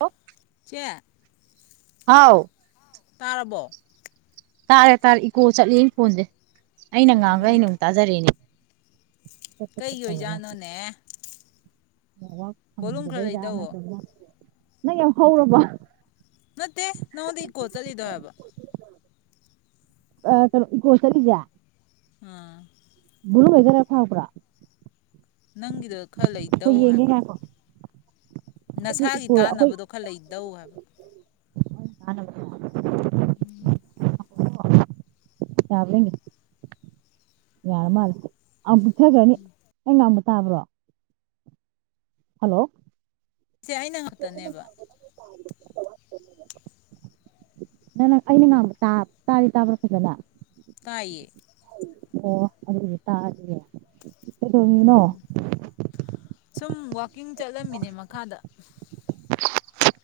Hello ꯆꯦ ꯍꯥꯎ ꯇꯥꯔꯕꯣ ꯇꯥꯔꯦ ꯇꯥꯔꯦ ꯏꯀꯣ ꯆꯠꯂꯤ ꯐꯣꯟꯁꯦ ꯑꯩꯅ ꯉꯥꯡꯒ ꯎꯝ ꯑꯩꯅ ꯑꯃꯨꯛ ꯇꯥꯖꯔꯦꯅꯦ ꯀꯩꯒꯤ ꯇꯧꯔꯒ ꯑꯣꯏꯖꯥꯠꯅꯣꯅꯦ ꯅꯦꯠꯋꯥꯛ ꯕꯣꯂꯨꯝ ꯈꯔ ꯐꯪꯗꯕꯩ ꯂꯩꯗꯧꯋꯣ ꯅꯠꯇ꯭ꯔꯒ ꯅꯪꯌꯥꯝ ꯍꯧꯔꯕꯣ ꯅꯠꯇꯦ ꯅꯉꯣꯟꯗ ꯏꯀꯣ ꯆꯠꯂꯤꯗꯣ ꯍꯥꯏꯕ ꯑ ꯀꯩꯅ ꯏꯀꯣ ꯆꯠꯂꯤꯁꯦ ꯑꯥ ꯕꯣꯂꯨꯝ ꯂꯩꯗꯔ ꯐꯕ꯭ꯔꯥ ꯅꯪꯒꯤꯗꯨ ꯈꯔ ꯑꯩꯈꯣꯏ ꯂꯩꯗꯧ ꯌꯦꯡꯒꯦ ꯍꯥꯏꯕ ꯉꯥꯏꯈꯣ ꯑꯩꯗꯤ ꯅꯁꯥꯒꯤ ꯏꯀꯣ ꯑꯩꯈꯣꯏ ꯇꯥꯟꯅꯕꯗꯣ ꯈꯔ ꯂꯩꯗꯧ ꯍꯥꯏꯕ [unintelligible] ꯎꯝ ꯌꯥꯕ꯭ꯔ ꯌꯦꯡꯒꯦ ꯌꯥꯔ ꯃꯥꯜꯂꯦ [inaudible] ꯇꯥꯕ꯭ꯔꯣ ꯍꯜꯂꯣ ꯁꯤꯁꯦ ꯑꯩꯅ ꯉꯥꯛꯇꯅꯦꯕ ꯅꯪ ꯅꯪ ꯑꯩꯅ ꯉꯡꯕ ꯇꯥꯗꯤ ꯇꯥꯕ꯭ꯔꯥ ꯐꯖꯅ ꯇꯥꯏꯌꯦ ꯑꯣ ꯑꯗꯨ ꯇꯥꯔꯗꯤ ꯌꯔꯦ ꯀꯩꯗꯧꯔꯤꯅꯣꯅꯣ ꯁꯨꯝ ꯋꯥꯛꯀꯤꯡ ꯆꯠꯂꯝꯃꯤꯅꯦ ꯃꯈꯥꯗ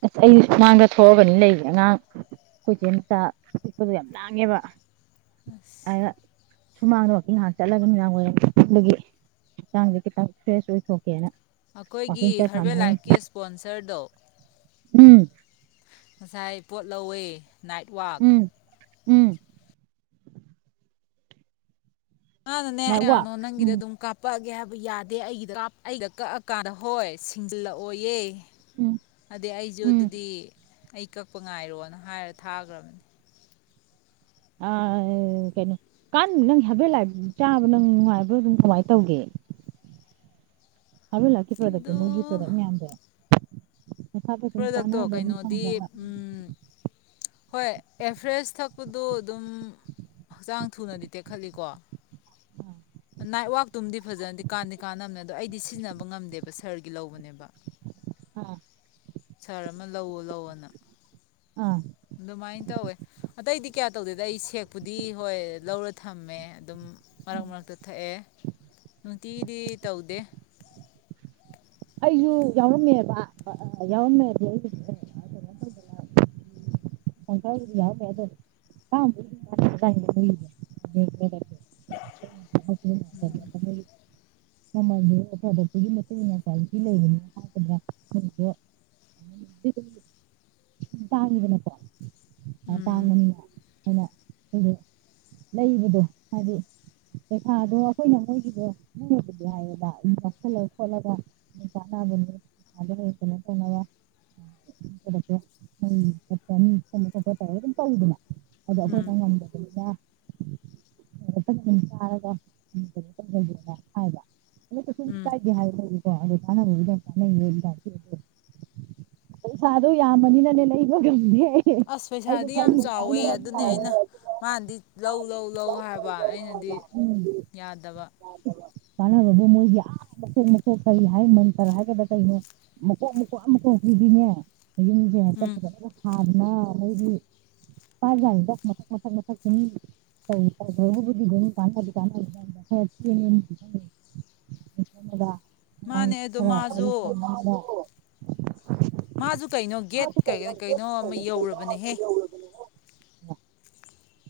ꯑꯁ ꯁꯨꯃꯥꯡꯗ ꯊꯣꯛꯑꯒꯅꯤ ꯂꯩꯌꯦ ꯑꯉꯥꯡ ꯑꯩꯈꯣꯏ ꯏꯆꯦ ꯃꯆꯥ ꯄꯤꯛꯄꯗꯣ ꯌꯥꯝ ꯂꯥꯡꯉꯦꯕ ꯑꯁ ꯑꯗꯨꯅ ꯁꯨꯃꯥꯡꯗ ꯋꯥꯀꯤꯡ ꯉꯥꯏꯍꯥꯛ ꯆꯠꯂꯒ ꯅꯨꯃꯤꯗꯥꯡ ꯋꯥꯏꯔꯝ ꯑꯗꯨꯒꯤ ꯍꯛꯆꯥꯡꯁꯦ ꯈꯤꯇꯪ ꯐ꯭ꯔꯦꯁ ꯑꯣꯏꯊꯣꯛꯀꯦꯅ ꯑꯩꯈꯣꯏꯒꯤ ꯋꯥꯛꯀꯤꯡ ꯆꯠ ꯍꯔꯕꯦꯜ ꯁꯥꯟꯅꯔꯤꯅꯤ ꯂꯥꯏꯐꯀꯤ ꯏꯁꯄꯣꯟꯁꯔꯗꯣ ꯎꯝ ꯉꯁꯥꯏ ꯄꯣꯠ ꯂꯧꯋꯦ ꯅꯥꯏꯠꯋꯔꯥꯛ ꯎꯝ ꯎꯝ ꯃꯅꯅꯦ ꯅꯥꯏꯠ ꯋꯥꯛ ꯀꯌꯥꯅꯣ ꯅꯪꯒꯤꯗꯤ ꯎꯝ ꯑꯗꯨꯝ ꯀꯥꯞꯄꯛꯑꯒꯦ ꯍꯥꯏꯕ ꯌꯥꯗꯦ ꯑꯩꯒꯤꯗ ꯀꯥꯞꯄ ꯑꯩꯗ ꯀꯛꯑ ꯀꯥꯟꯗ ꯍꯣꯏ ꯁꯤꯡꯒꯜꯂꯛꯑꯣꯌꯦ ꯎꯝ ꯑꯗꯨ ꯑꯩꯁꯨ ꯎꯝ ꯑꯗꯨꯗꯤ ꯑꯩ ꯀꯛꯄ ꯉꯥꯏꯔꯣꯅ ꯍꯥꯏꯔ ꯊꯥꯈ꯭ꯔꯕꯅꯤ ꯑ ꯀꯩꯅꯣ ꯍꯧꯖꯤꯛꯀꯥꯟ ꯅꯪ ꯍꯥꯔꯕꯦꯜ ꯂꯥꯏꯄꯇꯣ ꯆꯥꯕ ꯅꯪ ꯅꯨꯡꯉꯥꯏꯕ꯭ꯣꯔ ꯑꯗꯨꯝ ꯀꯃꯥꯏꯅ ꯇꯧꯒꯦ ꯍꯥꯔꯕꯦꯜ ꯂꯥꯏꯄꯀꯤ ꯄ꯭ꯔꯗꯛꯇꯣ ꯑꯗꯨ ꯃꯣꯏꯒꯤ ꯄ꯭ꯔꯣꯗꯛ ꯃꯌꯥꯝꯗꯣ ꯅꯁꯥꯗ ꯁꯨꯝ ꯄ꯭ꯔꯗꯛꯇꯣ ꯀꯥꯟꯅꯕ ꯑꯗꯨꯝ ꯀꯩꯅꯣꯗꯤ ꯐꯪꯕ꯭ꯔꯕ ꯍꯣꯏ ꯑꯦꯐ꯭ꯔꯦꯁ ꯊꯛꯄꯗꯣ ꯑꯗꯨꯝ ꯍꯛꯆꯥꯡ ꯊꯨꯅꯗꯤ ꯇꯦꯛꯈꯠꯂꯤꯀꯣ ꯑꯥ ꯅꯥꯏꯋꯥꯛꯇꯨꯝꯗꯤ ꯐꯖꯅ ꯀꯥꯟꯗꯤ ꯀꯥꯟꯅꯕꯅꯦ ꯑꯗꯣ ꯑꯩꯗꯤ ꯁꯤꯖꯤꯟꯅꯕ ꯉꯝꯗꯦꯕ ꯁꯥꯔꯒꯤ ꯂꯧꯕꯅꯦꯕ ꯑꯝ ꯁꯥꯔ ꯑꯃ ꯂꯧꯑꯣ ꯂꯧꯑꯣꯅ ꯑꯥ ꯑꯗꯨꯃꯥꯏꯅ ꯇꯧꯋꯦ ꯑꯇꯩꯗꯤ ꯀꯌꯥ ꯇꯧꯗꯦꯗ ꯑꯩ ꯁꯦꯛꯄꯨꯗꯤ ꯍꯣꯏ ꯂꯧꯔ ꯊꯝꯃꯦ ꯑꯗꯨꯝ ꯃꯔꯛ ꯃꯔꯛꯇ ꯊꯛꯑꯦ ꯅꯨꯡꯇꯤꯒꯤꯗꯤ ꯇꯧꯗꯦ ꯑꯩꯁꯨ ꯌꯥꯎꯔꯝꯃꯦꯕ ꯑ ꯌꯥꯎꯔꯝꯃꯦꯗꯤ ꯑꯩ [unintelligible] [inaudible] [inaudible] ꯇꯥꯡꯉꯤꯗꯅꯀꯣ ꯑ ꯎꯝ ꯇꯥꯡꯃꯅꯤ ꯍꯥꯏꯅ ꯑꯩꯗꯣ ꯂꯩꯕꯗꯣ ꯍꯥꯏꯗꯤ ꯄꯩꯈꯥꯗꯣ ꯑꯩꯈꯣꯏꯅ ꯃꯣꯏꯒꯤꯗꯣꯏꯅꯕꯨꯗꯤ ꯍꯥꯏꯌꯦꯗ ꯑꯗꯨ ꯀꯥꯁꯜꯂ ꯈꯣꯠꯂꯒ ꯑꯗꯨ ꯆꯥꯅꯕꯅꯦ ꯄꯩꯥꯗ ꯀꯩꯅꯣ ꯇꯧꯔꯣꯏ ꯈ ꯈꯣ ꯑꯗꯨꯝ ꯇ ꯑꯗꯨꯗꯅ ꯎꯝ ꯑ ꯑꯥꯡꯗ ꯆꯥꯔꯒ ꯀꯩꯅꯣ ꯎꯝ ꯀꯥꯏ ꯍꯥꯏ ꯑꯗꯨꯀꯥꯟ ꯎꯗ ꯐꯅꯦ ꯄꯩꯁꯥꯗꯣ ꯌꯥꯝꯃꯅꯤꯅꯅꯦ ꯂꯩꯕꯒꯝꯗꯤ ꯑꯁ ꯄꯩꯁꯥꯗꯤ ꯌꯥꯝ ꯆꯥꯎꯋꯦ ꯑꯗꯨꯅꯦ ꯑꯩꯅ ꯃꯥꯗꯤ ꯂꯧ ꯂꯧ ꯂꯧ ꯍꯥꯏꯕ ꯑꯩꯅꯗꯤ ꯎꯝ ꯌꯥꯗꯕ ꯑꯗꯣ ꯃꯣꯏꯒꯤ ꯑꯥ ꯃꯀꯣꯛ ꯃꯀꯣꯛ ꯀꯔꯤ ꯍꯥꯏ ꯃꯟꯇꯔ ꯍꯥꯏꯒꯗꯥ ꯀꯩꯅꯣ ꯃꯀꯣꯛ ꯃꯀꯣꯛ ꯑꯃ ꯃꯀꯣꯛ ꯄꯔꯤꯅꯦ ꯎꯝ ꯍ ꯉ ꯍꯒꯤ ꯥꯛ ꯃꯊꯛ ꯃꯊꯛ ꯃꯊꯛ ꯀꯥꯟ ꯑꯗꯨꯗꯨ ꯀꯥꯟꯅ ꯑꯗꯨ ꯈꯣꯝꯃꯒ ꯑꯉꯥꯡ ꯃꯥꯅꯦ ꯑꯗꯣ ꯈꯔ ꯋꯥꯔꯤ ꯃꯥꯁꯨ ꯈꯔ ꯉꯥꯡꯉꯒ ꯃꯥꯁꯨ ꯀꯩꯅꯣ ꯒꯦꯠ ꯀꯩꯅꯣ ꯑꯃ ꯌꯧꯔꯕꯅꯦꯍꯦ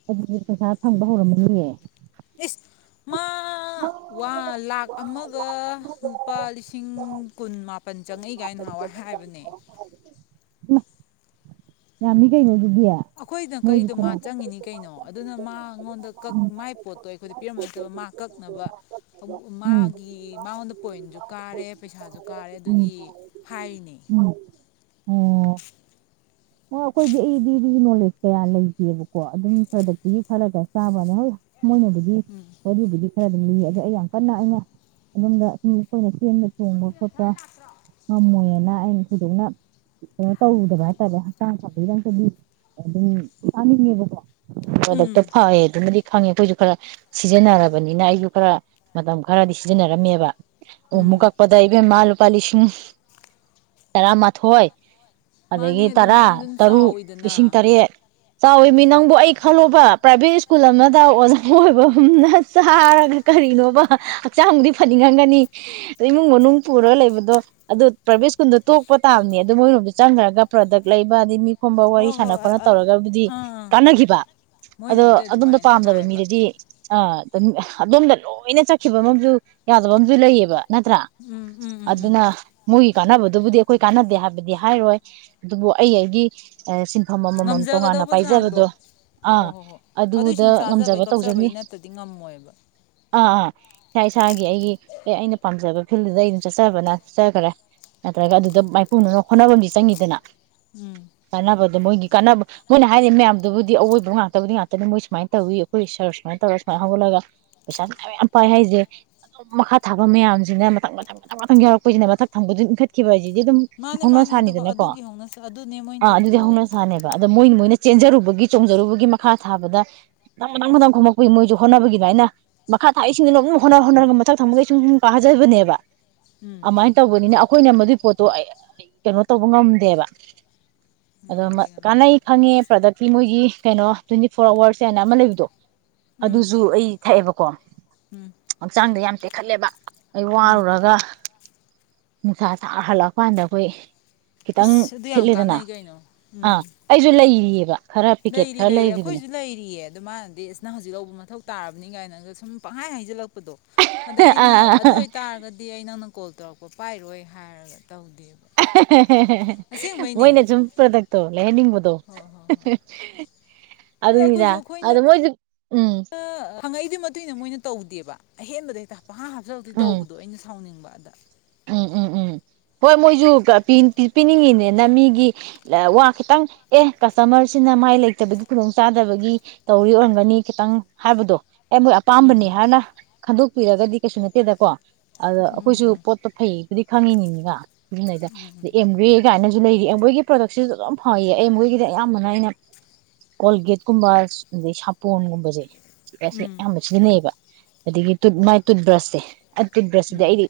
ꯑꯗꯨꯗꯤ ꯄꯩꯁꯥ ꯐꯪꯕ ꯍꯧꯔꯝꯃꯅꯤꯌꯦ ꯏꯁꯁ ꯃꯥ ꯂꯥꯛ ꯑꯃꯒ ꯂꯨꯄꯥ ꯂꯤꯁꯤꯡ ꯀꯨꯟ ꯃꯥꯄꯜ ꯆꯪꯉꯛꯏ ꯀꯥꯏꯅꯍꯥꯟꯋꯥꯏ ꯍꯥꯏꯕꯅꯦ ꯏꯃꯥ ꯌꯥꯝꯃꯤ ꯀꯩ ꯍꯧꯒ ꯑꯩꯈꯣꯏꯗꯪ ꯀꯛꯏꯗꯣ ꯃꯥ ꯆꯪꯉꯤꯅꯤ ꯀꯩꯅꯣ ꯑꯗꯨꯅ ꯃꯥꯉꯣꯟꯗ ꯀꯛ ꯃꯥꯏ ꯄꯣꯠꯇꯣ ꯑꯩꯈꯣꯏꯗ ꯄꯤꯔꯝꯕ ꯅꯠꯇꯕ ꯃꯥ ꯀꯛꯅꯕ ꯎꯝ ꯃꯥꯒꯤ ꯃꯥꯉꯣꯟꯗ ꯄꯣꯏꯟꯁꯨ ꯀꯥꯔꯦ ꯄꯩꯁꯥꯁꯨ ꯀꯥꯔꯦ ꯎꯝ ꯑꯗꯨꯒꯤ ꯍꯥꯏꯔꯤꯅꯦ ꯎꯝ ꯎꯝ ꯑꯣ ꯑꯣ ꯑꯩꯈꯣꯏꯗꯤ ꯑꯩꯗꯤꯅꯤ ꯐꯜꯗ ꯁꯥꯃꯅ ꯎꯝ ꯑꯗꯨꯝ ꯂꯤ ꯑꯗꯣ ꯑꯩ ꯌꯥꯝ ꯀꯟꯅ ꯑꯩꯅ ꯑꯗꯣꯝꯗ ꯁꯨꯝ ꯑꯩꯈꯣꯏꯅ ꯆꯦꯟꯕ ꯅꫭꯏ ꯆꯣꯡꯕ ꯈꯣꯠꯄ ꯖꯦꯊꯔ ꯂꯇ꯭ꯔꯣ ꯉꯝꯃꯣꯏꯅ ꯑꯩꯅ ꯊꯣꯏꯗꯣꯛꯅ ꯀꯩꯅꯣ ꯇꯧꯔꯨꯗꯕ ꯍꯥꯏꯇꯥꯔꯦ ꯍꯛꯆꯥꯡ ꯁꯥꯄꯒꯤꯗꯃꯛꯇꯗꯤ ꯑꯗꯨꯝ ꯆꯥꯅꯤꯡꯉꯦꯕꯀꯣ ꯗꯛꯇ ꯎꯝ ꯐꯦ ꯑꯗꯨ ꯐꯪꯉꯦ ꯑꯩꯈꯣꯏꯁꯨ ꯈꯔ ꯁꯤꯖꯤꯟꯅꯔꯕꯅꯤꯅ ꯑꯩꯁꯨ ꯈꯔ ꯃꯇꯝ ꯈꯔꯗꯤ ꯁꯤꯖꯤꯟꯅꯔꯝꯃꯦꯕ ꯑꯣ ꯎꯝ ꯃꯒꯥꯄꯗ ꯏꯕ ꯃꯥꯜ ꯂꯨꯄꯥ ꯂꯤꯁꯤꯡ ꯇꯔꯥꯃꯥꯊꯣꯏ ꯑꯗꯒꯤ ꯃꯥꯅꯦ ꯇꯔꯥ ꯑꯗꯨꯃꯥꯏꯅ ꯑꯗꯨꯝ ꯇꯔꯨꯛ ꯂꯤꯁꯤꯡ ꯆꯥꯎꯋꯤꯗꯅ ꯇꯔꯦꯠ ꯆꯥꯎꯋꯤ ꯃꯤ ꯅꯪꯕꯨ ꯑꯩ ꯈꯜꯂꯣꯕ ꯄ꯭ꯔꯥꯏꯚꯦꯠ ꯁ꯭ꯀꯨꯜ ꯑꯃꯗ ꯑꯣꯖꯥ ꯑꯣꯏꯕꯅ ꯆꯥꯔꯒ ꯀꯔꯤꯅꯣꯕ ꯍꯛꯆꯥꯡꯕꯨꯗꯤ ꯐꯅꯤꯡꯉꯝꯒꯅꯤꯗ ꯏꯃꯨꯡ ꯃꯅꯨꯡ ꯄꯨꯔꯒ ꯂꯩꯕꯗꯣ ꯑꯗꯨꯣ ꯄ꯭ꯔꯥꯏꯚꯦꯠ ꯁ꯭ꯀꯨꯜꯗꯣ ꯇꯣꯛꯄ ꯇꯥꯕꯅꯦ ꯑꯗꯨ ꯃꯣꯏꯔꯣꯝꯗ ꯆꯪꯈ꯭ꯔꯒ ꯄ꯭ꯔꯗꯛ ꯂꯩꯕ ꯑꯗꯩ ꯃꯤ ꯈꯨꯝꯕ ꯋꯥꯔꯤ ꯍꯣꯏ ꯍꯣꯏ ꯁꯥꯟꯅ ꯈꯣꯠꯅ ꯑ ꯇꯧꯔꯒꯕꯨꯗꯤ ꯑꯥ ꯀꯥꯟꯅꯈꯤꯕ ꯑꯗꯣ ꯃꯣꯏꯅꯕꯨꯗꯤ ꯑꯗꯣꯝꯗ ꯑꯗꯨꯃꯥꯏꯅ ꯄꯥꯝꯗꯕ ꯍꯥꯏꯕ ꯃꯤꯗꯗꯤ ꯑꯝ ꯑꯗꯣꯝꯗ ꯂꯣꯏꯅ ꯆꯠꯈꯤꯕ ꯑꯃꯁꯨ ꯌꯥꯗꯕ ꯑꯃꯁꯨ ꯂꯩꯌꯦꯕ ꯅꯠꯇ꯭ꯔ ꯎꯝ ꯎꯝ ꯎꯝ ꯎꯝ ꯑꯗꯨꯅ ꯃꯣꯏ ꯀꯥꯟꯅꯕꯗꯨꯕꯨꯗꯤ ꯑꯈꯣꯏ ꯀꯥꯟꯅꯗꯦ ꯍꯥꯏ ꯗꯤ ꯍꯥꯏꯔꯣꯏ ꯑꯗꯨꯕꯨ ꯑꯩ ꯑꯩꯒꯤ ꯑꯃꯃꯝ ꯇꯣꯉꯥꯟꯅ ꯉꯝꯖꯒꯗꯧꯕ ꯆꯥꯡꯗꯣ ꯄꯥꯏꯖꯕꯗꯣ ꯍꯣ ꯑꯥ ꯍꯣꯏ ꯍꯣꯏ ꯑꯗꯨꯏ ꯑꯗꯨꯗ ꯁꯨꯝ ꯉꯝꯖꯕ ꯆꯥꯖꯕꯩ ꯇꯧꯖꯅꯤ ꯀꯛꯆꯕꯩ ꯅꯠꯇ꯭ꯔꯗꯤ ꯉꯝꯃꯣꯏꯕ ꯑꯥ ꯑꯥ ꯏꯁꯥ ꯏꯁꯥꯒꯤ ꯑꯩꯒꯤ ꯑꯦ ꯑꯩꯅ ꯄꯥꯝꯖꯕ ꯐꯤꯜꯗꯨꯗ ꯑꯩ ꯑꯗꯨꯝ ꯆꯠꯆꯕꯅ ꯆꯠꯆꯈ꯭ꯔꯦ ꯅꯠꯇ꯭ꯔꯒ ꯑꯗꯨꯗ ꯍꯣꯠꯅꯕꯝꯗꯤ ꯆꯪꯉꯤꯗꯅ ꯎꯝ ꯑ ꯃꯣꯏꯒꯤ ꯀꯥꯟꯅꯕ ꯃꯣꯏꯅ ꯍꯥꯏꯔꯤꯕ ꯃꯌꯥꯝꯗꯨꯕꯨꯗꯤ ꯑꯋꯣꯏꯕ ꯉꯥꯛꯇꯕꯨꯗꯤ ꯉꯥꯛꯇꯅꯤ ꯃꯣꯏ ꯁꯨꯃꯥꯏꯅ ꯇꯧꯋꯤ ꯑꯩꯈꯣꯏ ꯁꯔ ꯁꯨꯃꯥꯏꯅ ꯇꯧꯔꯒ ꯁꯨꯃꯥꯏꯅ ꯍꯧꯒꯠꯂꯒ ꯄꯩꯁꯥ ꯃꯌꯥꯝ ꯄꯥꯏ ꯍꯥꯏꯁꯦ ꯑꯗꯨꯝ ꯃꯈꯥ ꯊꯥꯕ ꯃꯌꯥꯝꯁꯤꯅ ꯃꯊꯪ ꯃꯊꯪ ꯃꯊꯪ ꯃꯊꯪ ꯌꯥꯎꯔꯛꯄꯁꯤꯅ ꯃꯊꯛ ꯊꯪꯕꯗꯨ ꯏꯟꯈꯠꯈꯤꯕ ꯍꯥꯏꯁꯤꯗꯤ ꯑꯗꯨꯝ ꯃꯥꯅꯦ ꯍꯧꯅ ꯃꯥꯅꯦ ꯑꯗꯨ ꯁꯥꯅꯤꯗꯅꯀꯣ ꯑꯗꯨꯒꯤ ꯍꯧꯅꯁꯦ ꯑꯗꯨꯅꯦ ꯃꯣꯏꯅ ꯇꯧꯗꯣ ꯑꯗ ꯃꯣꯏꯅ ꯃꯣꯏꯅ ꯆꯦꯟꯖꯔꯨꯕꯒꯤ ꯆꯣꯡꯖꯔꯨꯕꯒꯤ ꯃꯈꯥ ꯊꯥꯕꯗ ꯃꯊꯪ ꯃꯊꯪ ꯃꯊꯪ ꯈꯣꯝꯃꯛꯄꯒꯤ ꯃꯣꯏꯁꯨ ꯍꯣꯠꯅꯕꯒꯤ ꯑꯗꯨꯃꯥꯏꯅ ꯃꯈꯥ ꯊꯥꯛꯁꯤꯡꯅ ꯑꯗꯨ ꯍꯣꯠꯅ ꯍꯣꯠꯅꯔꯒ ꯃꯊꯛ ꯊꯪꯕꯒꯩ ꯁꯨꯝ ꯁꯨꯝ ꯀꯥꯖꯕꯅꯦꯕ ꯎꯝ ꯑꯃꯥꯏꯅ ꯇꯧꯕꯅꯤꯅ ꯑꯈꯣꯏꯅ ꯃꯗꯨꯏ ꯄꯣꯠ ꯑꯩ ꯑꯩ ꯀꯩꯅꯣ ꯇꯧꯕ ꯉꯝꯗꯦꯕ ꯑꯗꯣ ꯉꯝꯗꯦ ꯉꯝꯗꯦ ꯀꯥꯟꯅꯩ ꯈꯪꯉꯦ ꯄ꯭ꯔꯗꯛꯇꯤ ꯃꯣꯏꯒꯤ ꯀꯩꯅꯣ ꯇ꯭ꯋꯦꯟꯇꯤ ꯐꯣꯔ ꯑꯋꯥꯔꯁ ꯍꯥꯏꯅ ꯑꯃ ꯂꯩꯕꯗꯣ ꯎꯝ ꯑꯗꯨꯁꯨ ꯑꯩ ꯊꯛꯑꯦꯕ ꯀꯣꯟ ꯎꯝ ꯍꯛꯆꯥꯡꯗ ꯌꯥꯝ ꯇꯦꯛ ꯈꯜꯂꯦꯕ ꯑꯩ ꯎꯝ ꯋꯥꯔꯨꯔꯒ ꯅꯨꯡꯁꯥ ꯁꯥ ꯍꯜꯂꯛ ꯀꯥꯟꯗ ꯍꫭꯏ ꯈꯤꯇꯪ ꯏꯁ ꯑꯗꯨ ꯌꯥꯝ ꯊꯤꯠꯂꯤꯗꯅ ꯀꯥꯟꯅꯩ ꯀꯩꯅꯣ ꯎꯝ ꯑꯥ ꯑꯩꯁꯨ ꯂꯩꯔꯤꯌꯦ ꯂꯩꯔꯤ ꯂꯩꯔꯤ ꯑꯈꯣꯏꯁꯨ ꯂꯩꯔꯤꯌꯦ ꯑꯗꯨ ꯃꯥꯥꯟꯅꯗꯤ ꯑꯁ ꯅꯪ ꯍꯧꯖꯤꯛ ꯂꯧꯕ ꯃꯊꯧ ꯇꯥꯔꯕꯅꯤ ꯀꯥꯏꯅ ꯁꯨꯝ ꯄꯍꯥꯏ ꯍꯥꯏꯖꯜꯂꯛ ꯗꯣ ꯑꯗ ꯑꯩꯅ ꯑꯥ ꯑꯗꯨ ꯑꯣꯏꯇꯥꯔꯒꯗꯤ ꯑꯩꯅ ꯀꯣꯜ ꯇꯧꯔꯛꯄ ꯄꯥꯏꯔꯣꯏ ꯍꯥꯏꯔꯒ ꯇꯧꯗꯦꯕ ꯃꯣꯏꯅ ꯑꯁꯦꯡꯕꯩꯅꯦ ꯁꯨꯝ ꯄ꯭ꯔꯗꯛꯇꯣ ꯂꯩꯍꯟꯅꯤꯡꯕꯗꯣ ꯍꯣꯏ ꯍꯣꯏ ꯍꯣꯏ ꯑꯗ ꯑꯗꯨꯅꯤꯗ ꯑꯩꯈꯣꯏꯁꯨ ꯑꯗꯨ ꯃꯣꯏ ꯎꯝ ꯍꯪꯉꯛꯏꯗꯨ ꯃꯇꯨꯡ ꯏꯟꯅ ꯃꯣꯏꯅ ꯇꯧꯗꯦꯕ ꯑꯍꯦꯟꯕꯗ ꯍꯦꯛꯇ ꯄꯪꯍꯥ ꯍꯥꯞꯆꯜꯂꯛꯇꯣꯏ ꯎꯝ ꯇꯧꯕꯗꯣ ꯑꯩꯅ ꯁꯥꯎꯅꯤꯡꯕ ꯑꯗ ꯎꯝ ꯎꯝ ꯎꯝ ꯍꯣꯏ ꯃꯣꯏꯁꯨ ꯄꯤꯅꯤꯡꯉꯤꯅꯦꯅ ꯃꯤꯒꯤ ꯋꯥ ꯈꯤꯇꯪ ꯑꯦ ꯀꯁꯇꯃꯔꯁꯤꯅ ꯃꯥꯏ ꯂꯩꯇꯕꯒꯤ ꯈꯨꯗꯣꯡꯆꯥꯥꯗꯕꯒꯤ ꯇꯧꯔꯤ ꯑꯣꯏꯔꯝꯒꯅꯤ ꯈꯤꯇꯪ ꯍꯥꯏꯕꯗꯣ ꯑꯩ ꯃꯣꯏ ꯑꯄꯥꯝꯕꯅꯤ ꯎꯝ ꯍꯥꯏꯅ ꯈꯟꯗꯣꯛ ꯄꯤꯔꯒꯗꯤ ꯀꯩꯁꯨ ꯅꯠꯇꯦꯗꯀꯣ ꯑꯗ ꯎꯝ ꯑꯈꯣꯏꯁꯨ ꯄꯣꯠꯇꯣ ꯐꯩꯌꯦꯕꯨꯗꯤ ꯈꯪꯉꯤꯅꯤꯗꯅ ꯎꯗꯦꯝꯒ ꯍꯥꯏꯅ ꯑꯗꯨ ꯂꯩꯔꯤ ꯑꯦꯝꯋꯦꯒꯤ ꯄ꯭ꯔꯗꯛꯁꯤꯁꯨ ꯑꯗꯨ ꯐꯩꯌꯦ ꯑꯦꯝꯋꯦꯒꯤꯗꯤ ꯑꯌꯥꯝꯕꯅ ꯑꯩꯅ ꯀꯣꯜꯒꯦꯠꯀꯨꯝꯕ ꯑꯗꯩ ꯁꯥꯄꯣꯟꯒꯨꯝꯕꯁꯦ ꯁꯦ ꯎꯝ ꯑꯌꯥꯝꯕ ꯁꯤꯖꯤꯟꯅꯩꯌꯦꯕ [unintelligible] ꯑꯗꯒꯤ ꯇꯨꯠ ꯎꯝ ꯃꯥꯏ ꯇꯨꯠ ꯕ꯭ꯔꯁꯁꯦ ꯑꯀꯤꯝ ꯕ꯭ꯔꯖꯁꯤꯗꯤ ꯎꯝ ꯑꯩꯗꯤ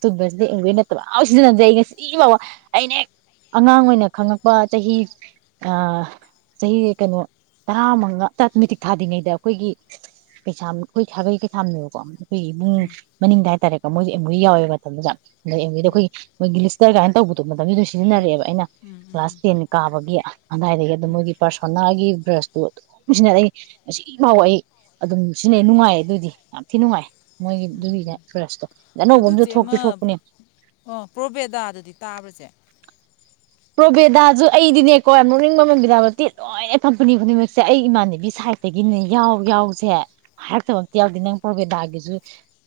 ꯇꯨꯠ ꯕ꯭ꯔꯖꯁꯤꯗ ꯑꯦꯝꯋꯦ ꯅꯠꯇꯕ ꯁꯤꯖꯤꯟꯅꯗꯦ ꯑꯩ ꯉꯁꯤ ꯐꯥꯎꯕ ꯑꯩꯅ ꯍꯦꯛ ꯑꯉꯥꯡ ꯑꯣꯏꯅ ꯈꯪꯉꯛꯄ ꯆꯍꯤ ꯆꯍꯤ ꯀꯩꯅꯣ ꯇꯔꯥꯃꯉꯥ ꯇ ꯃꯤꯇꯤꯛ ꯊꯥꯗ꯭ꯔꯤꯉꯩꯗ ꯑꯩꯈꯣꯏꯒꯤ ꯀꯩꯁꯥꯝ ꯑꯩꯈꯣꯏ ꯁꯥꯒꯩ ꯀꯩꯁꯥꯝꯅꯦꯕꯀꯣ ꯑꯩꯈꯣꯏ ꯏꯕꯨꯡ ꯎꯝ ꯃꯅꯤꯡꯗ ꯍꯥꯏꯇꯥꯔꯦꯀꯣ ꯃꯣꯏꯖꯤ ꯑꯦꯝꯋꯦ ꯌꯥꯎꯋꯦꯕ ꯃꯇꯝꯗꯨꯗ ꯎꯝ ꯑꯦꯝꯋꯦꯗ ꯎꯝ ꯎꯝ ꯑꯩꯈꯣꯏ ꯃꯣꯏꯒꯤ ꯇꯔꯥꯏ ꯇꯧꯕꯗꫭ ꯃꯇꯝꯗꯨꯗ ꯁꯤꯖꯤꯟꯅꯔꯛꯑꯦꯕ ꯑꯩꯅ ꯎꯝ ꯎꯝ ꯎꯝ ꯀ꯭ꯂꯥꯁ ꯎꯝ ꯇꯦꯟ ꯀꯥꯕꯒꯤ ꯑꯗꯥꯏꯗꯒꯤ ꯑꯗꯨꯝ ꯎꯝ ꯃꯣꯏꯒꯤ ꯄꯥꯔꯁꯣꯅꯥꯒꯤ ꯕ꯭ꯔꯁꯇꯣ ꯑꯗꯨꯝ ꯁꯤꯖꯤꯟꯅ ꯑꯩ ꯉꯁꯤꯐꯥꯎꯕ ꯑꯩ ꯑꯗꯨꯝ ꯁꯤꯖꯤꯟꯅꯩ ꯅꯨꯡꯉꯥꯏꯌꯦ ꯑꯗꯨꯗꯤ ꯌꯥꯝ ꯊꯤ ꯅꯨꯡꯉꯥꯏ ꯃꯣꯏꯒꯤ ꯑꯗꯨꯒꯤꯅꯦ ꯕ꯭ꯔꯁꯇꯣ ꯑꯅꯧꯕ ꯑꯝꯁꯨ ꯑꯗꯨꯆꯦ ꯊꯣꯛꯇꯤ ꯑꯃ ꯊꯣꯛꯄꯅꯦ ꯑꯣ ꯄ꯭ꯔꯣꯕꯦꯗꯥꯗꯗꯤ ꯇꯥꯕꯁꯦ ꯄ꯭ꯔꯣꯕꯦꯗꯥꯁꯨ ꯑꯩꯗꯤꯅꯦꯀꯣ ꯌꯥꯝ ꯅꯣꯛꯅꯤꯡꯕ ꯑꯃ ꯕꯤꯗ꯭ꯌꯥꯄꯇꯤ ꯂꯣꯏꯅ ꯀꯝꯄꯅꯤ ꯈꯨꯗꯤꯡꯃꯛꯁꯦ ꯑꯩ ꯏꯃꯥꯟꯅꯕꯤ ꯁꯥꯏꯠꯇꯒꯤꯅꯦ ꯌꯥꯎ ꯌꯥꯎꯁꯦ ꯍꯥꯏꯔꯛꯇꯕ ꯑꯝꯇ ꯌꯥꯎꯗꯦ ꯅꯪ ꯄ꯭ꯔꯣꯕꯦꯗꯥꯒꯤꯁꯨ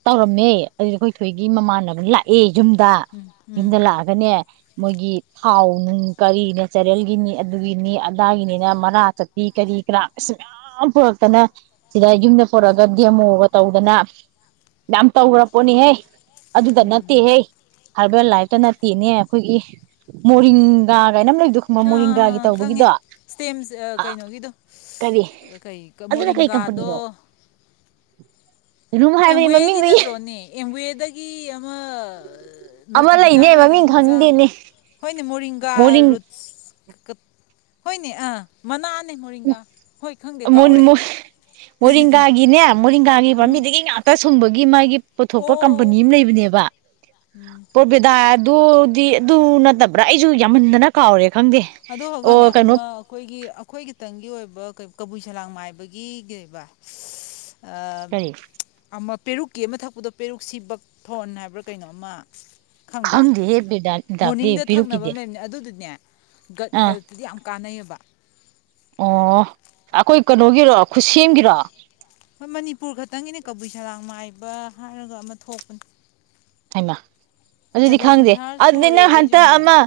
ꯇꯧꯔꯝꯃꯦ ꯑꯗꯨꯗꯤ ꯑꯩꯈꯣꯏ ꯊꯣꯏꯒꯤ ꯃꯃꯥꯟꯅꯕ ꯂꯥꯛꯑꯦ ꯌꯨꯝꯗ ꯎꯝ ꯎꯝ ꯌꯨꯝꯗ ꯂꯥꯛꯑꯒꯅꯦ ꯃꯣꯏꯒꯤ ꯊꯥꯎ ꯅꯨꯡ ꯀꯔꯤ ꯅꯦꯆꯔꯦꯜꯒꯤꯅꯤ ꯑꯗꯨꯒꯤꯅꯤ ꯑꯗꯥꯒꯤꯅꯤꯅ ꯃꯔꯥ ꯆꯄꯤ ꯀꯔꯤ ꯀꯔꯥ ꯀꯩꯁꯨ ꯃꯌꯥꯝ ꯄꯨꯔꯛꯇꯅ ꯁꯤꯗ ꯌꯨꯝꯗ ꯄꯨꯔꯛꯑꯒ ꯗꯦꯃꯣꯒ ꯇꯧꯗꯅ ꯌꯥꯝ ꯇꯧꯈ꯭ꯔ ꯄꯣꯠꯅꯤꯍꯦ ꯑꯗꯨꯗ ꯎꯝ ꯅꯠꯇꯦꯍꯦ ꯍꯥꯔꯕꯦꯜ ꯂꯥꯏꯐꯇ ꯅꯠꯇꯦꯅꯦ ꯑꯩꯈꯣꯏꯒꯤ ꯃꯣꯔꯤꯡꯒꯥ ꯒꯥꯏꯅ ꯂꯩꯗꯨ ꯈꯪꯕꯔ ꯃꯣꯔꯤꯡ ꯈꯪꯉꯦ ꯏꯁꯇꯦꯝ ꯀꯩꯅꯣꯒꯤꯗꯣ ꯀꯔꯤ ꯀꯩ ꯑꯗꯨꯅ ꯀꯩ ꯃꯣꯔꯤꯡꯒꯥꯗꯣ ꯀꯝꯄꯅꯤꯅꯣ ꯀꯩꯅꯣꯝ ꯍꯥꯏꯕꯅꯤ ꯑꯦꯝꯋꯦꯒꯤ ꯃꯃꯤꯡꯗꯣ ꯅꯠꯇ꯭ꯔꯣꯅꯦ ꯑꯦꯝꯋꯦꯗꯒꯤ ꯑꯃ ꯑꯃ ꯂꯩꯅꯦ ꯃꯜꯇꯤꯚꯤꯇꯥꯃꯤꯟ ꯃꯃꯤꯡ ꯑꯃ ꯆꯥ ꯈꯪꯗꯦꯅꯦ ꯍꯣꯏꯅꯦ ꯃ ꯃꯣꯔꯤꯡꯒꯥ ꯃꯣꯔꯤꯡ ꯔꯨꯠꯁ ꯍꯣꯏꯅꯦ ꯑ ꯃꯅꯥ ꯎ ꯃꯣꯔꯤꯡꯒꯥꯒꯤꯅꯦ ꯃꯣꯔꯤꯡꯒꯥꯒꯤ ꯎꯝ ꯄꯥꯝꯕꯤꯗꯒꯤ ꯉꯥꯛ ꯇꯁꯨꯝꯕꯒꯤ ꯃꯥꯒꯤ ꯑꯣ ꯄꯨꯊꯣꯛꯄ ꯀꯝꯄꯅꯤ ꯑꯣ ꯑꯃ ꯂꯩꯕꯅꯦꯕ ꯎꯝ ꯄꯔꯣꯕꯦꯗꯥ ꯑꯗꯨꯗꯤ ꯑꯗꯨ ꯅꯠꯇꯕ꯭ꯔꯥ ꯑꯩꯁꯨ ꯌꯥꯝꯃꯟꯗꯅ ꯀꯥꯎꯔꯦ ꯈꯪꯗꯦ ꯑꯗꯨ ꯍꯧꯒꯅꯦ ꯑꯣ ꯀꯩꯅꯣ ꯑꯃ ꯑꯩꯈꯣꯏꯒꯤ ꯑꯩꯈꯣꯏꯒꯤ ꯈꯤꯇꯪꯒꯤ ꯑꯣꯏꯕ ꯀꯕꯨꯏ ꯁꯂꯥꯡ ꯃꯥꯏꯕꯒꯤ ꯀꯩꯕ ꯀꯔꯤ ꯑꯃ ꯄꯦꯔꯨꯛꯀꯤ ꯑꯃ ꯊꯛꯄꯗꯣ ꯄꯦꯔꯨꯛꯁꯤ ꯕꯛ ꯊꯣꯟ ꯍꯥꯏꯕ꯭ꯔꯥ ꯀꯩꯅꯣꯑꯃ꯫ ꯈꯪꯗꯦꯍꯦ [unintelligible] ꯊꯛꯅꯕ ꯄꯦꯔꯨꯛꯀꯤꯗꯤ꯫ ꯑꯃ ꯂꯩꯕꯅꯦ ꯑꯗꯨꯗꯨꯅꯦ ꯒꯠ ꯍꯦꯜꯇꯗꯤ ꯌꯥꯝ ꯀꯥꯟꯅꯩꯑꯕ꯫ ꯑꯣ ꯑꯩꯈꯣꯏ ꯀꯩꯅꯣꯒꯤꯔꯣ ꯈꯨꯠꯁꯦꯝꯒꯤꯔꯣ꯫ ꯑꯩꯈꯣꯏ ꯃꯅꯤꯄꯨꯔ ꯈꯛꯇꯪꯒꯤꯅꯦ ꯀꯕꯨꯏ ꯁꯂꯥꯡ ꯃꯥꯏꯕ ꯍꯥꯏꯔꯒ ꯑꯃ ꯊꯣꯛꯄꯅꯤ꯫ ꯍꯥꯏꯃ ꯑꯗꯨꯗꯤ ꯈꯪꯗꯦ ꯁꯪꯁꯥꯔ ꯑꯗꯨꯗ ꯁꯨꯔꯦ ꯅꯪ ꯍꯟꯇꯛ ꯑꯩꯁꯨꯅꯦ ꯑꯃ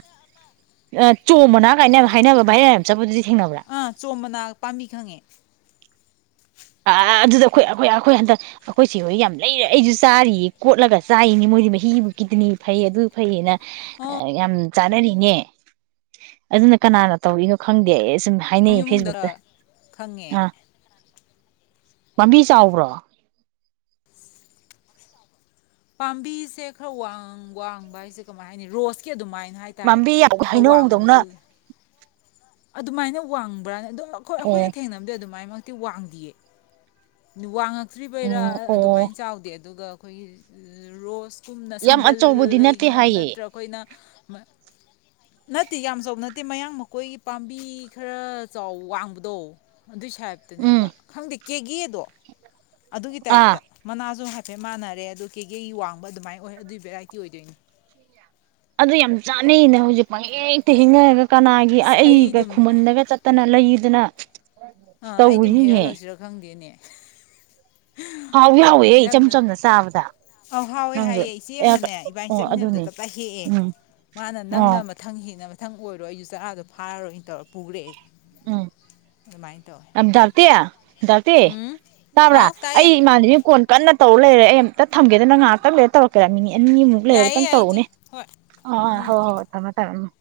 ꯑ ꯆꯣꯝ ꯃꯅꯥ ꯒꯥꯏꯅ ꯍꯥꯏꯅꯕ ꯚꯥꯏꯔꯦꯟ ꯌꯥꯝ ꯆꯠꯄꯗꯨꯗꯤ꯫ ꯊꯦꯡꯅꯕ꯭ꯔꯥ ꯑꯥ ꯆꯣꯝ ꯃꯅꯥ ꯄꯥꯝꯕꯤ ꯈꯪꯉꯦ꯫ ꯑꯥ ꯑꯗꯨꯗ ꯑꯩꯈꯣꯏ ꯑꯩꯈꯣꯏ ꯑꯩꯈꯣꯏ ꯍꯟꯗꯛ ꯑꯩꯈꯣꯏ ꯆꯦ ꯍꯣꯏ ꯌꯥꯝ ꯂꯩꯔꯦ ꯑꯩꯖꯨ ꯆꯥꯔꯤꯌꯦ ꯀꯣꯠꯂꯒ ꯆꯥꯏꯌꯦꯅꯦ ꯃꯣꯏꯗꯤ ꯃꯍꯤꯕꯨ ꯀꯤꯗꯅꯤ ꯐꯩ ꯑꯗꯨ ꯐꯩꯌꯦꯅ ꯑꯣ ꯌꯥꯝ ꯆꯥꯅꯔꯤꯅꯦ ꯑꯗꯨꯅ ꯀꯅꯥꯅ ꯇꯧꯔꯤꯅꯣ ꯈꯪꯗꯦ ꯑꯩ ꯁꯨꯝ ꯍꯥꯏꯅꯩ ꯐꯦꯁꯕꯨꯛꯇ ꯌꯨꯝꯅꯨꯡꯗ ꯑ ꯈꯪꯉꯦ ꯄꯥꯝꯕꯤ ꯆꯥꯎꯕ꯭ꯔꯣ꯫ ꯄꯥꯝꯕꯤꯁꯦ ꯈꯔ ꯋꯥꯡ ꯋꯥꯡꯕ ꯍꯥꯏꯖꯦ ꯀꯃꯥꯏ ꯍꯥꯏꯅꯤ ꯔꯣꯁꯀꯤ ꯑꯗꯨꯃꯥꯏ꯫ ꯄꯝꯕꯤ ꯌꯥꯎꯕ ꯍꯩꯅꯧꯗꯧꯅ꯫ ꯑꯗꯨꯃꯥꯏꯅ ꯋꯥꯡꯕ꯭ꯔꯥꯅꯦ ꯑꯗꯨꯝ ꯑꯩꯈꯣꯏ ꯑꯣ ꯑꯩꯈꯣꯏꯅ ꯊꯦꯡꯅꯕꯗ ꯑꯗꯨꯃꯥꯏ ꯇꯤ ꯋꯥꯡꯗꯤꯌꯦ ꯋꯥꯡꯉꯛ ꯇ꯭ꯔꯤꯕꯩꯔꯥ ꯎꯝ ꯑꯣ ꯑꯗꯨꯃꯥꯏꯅ ꯆꯥꯎꯗꯦ ꯑꯗꯨꯒ ꯑꯩꯈꯣꯏꯒꯤ ꯔꯣꯁ ꯀꯨꯝꯅ ꯌꯥꯝ ꯁꯝꯕꯜ ꯑꯆꯧꯕꯗꯤ ꯅꯠꯇꯦ ꯂꯩꯅ ꯍꯥꯏꯌꯦ ꯅꯠꯇ꯭ꯔꯒ ꯑꯩꯈꯣꯏꯅ [unintelligible] ꯅꯠꯇꯦ ꯌꯥꯝ ꯆꯥꯎ ꯅꯠꯇꯦ ꯃꯌꯥꯡ ꯃꯈꯣꯏ ꯄꯥꯝꯕꯤ ꯈꯔ ꯆꯥꯎ ꯋꯥꯡꯕꯗꯣ꯫ ꯑꯗꯨꯏ ꯎꯝ ꯁꯌꯦꯞꯇꯨꯅꯦꯕ ꯈꯪꯗꯦ꯫ ꯀꯦꯒꯦꯗꯣ꯫ ꯑꯗꯨꯒꯤ ꯑꯥ ꯇꯥꯏꯞꯇ ꯃꯅꯥꯖꯨ ꯍꯥꯏꯞ ꯍꯥꯏꯐꯦꯠ ꯃꯥꯟꯅꯔꯦ ꯑꯗꯣ ꯀꯦꯒꯦꯒꯤ ꯋꯥꯡꯕ ꯑꯗꯨꯃꯥꯏ ꯑꯣꯏ ꯑꯗꯨꯒꯤ ꯚꯦꯔꯥꯏꯇꯤ ꯑꯣꯏꯗꯣꯏꯅꯤ꯫ ꯑꯗꯨ ꯌꯥꯝ ꯆꯥꯅꯩꯅꯦ ꯍꯧꯖꯤꯛ ꯄꯪ ꯍꯦꯛꯇ ꯍꯦꯛꯅꯔꯒ ꯀꯅꯥꯒꯤ ꯑꯁ ꯑꯩ ꯑꯗꯨꯝ ꯈꯨꯃꯟꯗꯒ ꯆꯠꯇꯅ ꯂꯩ ꯑꯗꯨꯅ ꯑ ꯑꯩ ꯑꯗꯨꯝ ꯍꯦꯛꯍꯜꯂꯛꯁꯤꯔꯥ ꯈꯪꯗꯦꯅꯦ꯫ ꯍꯥꯎ ꯑ ꯌꯥꯎꯋꯦꯍꯦ ꯏꯆꯝ ꯍꯦꯛꯍꯟꯅ ꯆꯝꯅ ꯆꯥꯕꯗ [unintelligible] ꯍꯥꯎꯋꯦ ꯅꯪꯁꯨ ꯍꯥꯏꯑꯦ ꯏꯆꯦ ꯑꯃꯅꯅꯦ ꯏꯕꯥꯅꯤ ꯑꯣ ꯆꯠꯃꯤꯟꯅꯕꯗ ꯑꯗꯨꯅꯦ ꯇꯞꯇꯥ ꯍꯦꯛꯑꯦ ꯎꯝ ꯃꯥꯅ ꯅꯪꯅ ꯑꯣ ꯃꯊꯪ ꯍꯦꯛꯅꯕ ꯅꯪ ꯑꯣꯏꯔꯣ ꯑꯩꯖꯨ ꯆꯔꯥꯗꯣ ꯐꯥꯔꯣꯏꯅ ꯇꯧꯔ ꯄꯨꯔꯦ ꯑꯗꯨꯃꯥꯏ ꯑ ꯗꫪꯇꯤ ꯗꯥꫪꯇꯤ ꯇꯥꯕ꯭ꯔꯥ ꯍꯥꯎ ꯇꯥꯏꯌꯦ ꯑꯩ ꯏꯃꯥꯟꯅꯕꯤ ꯀꯣꯟ ꯀꯟꯅ ꯇꯧꯔ ꯂꯩꯔꯦ ꯑꯩ ꯑꯃꯝꯇ ꯊꯝꯒꯦꯅꯦ ꯅꯪ ꯉꯥꯍꯥꯛꯇꯪ ꯂꯩꯔ ꯇꯧꯔꯛꯀꯦꯔ ꯃꯤꯅꯤꯠ ꯑꯅꯤꯃꯨꯛ ꯂꯩꯔꯒ ꯌꯥꯏꯌꯦ ꯇꯪ ꯌꯥꯏꯌꯦ ꯏꯆꯦ ꯇꯧꯔꯛꯎꯅꯦ ꯍꯣꯏ ꯑꯥ ꯑꯥ ꯎꯝ ꯍꯣꯏ ꯍꯣꯏ ꯊꯝꯃꯃꯦ ꯊꯝꯃꯃꯦ [inaudible]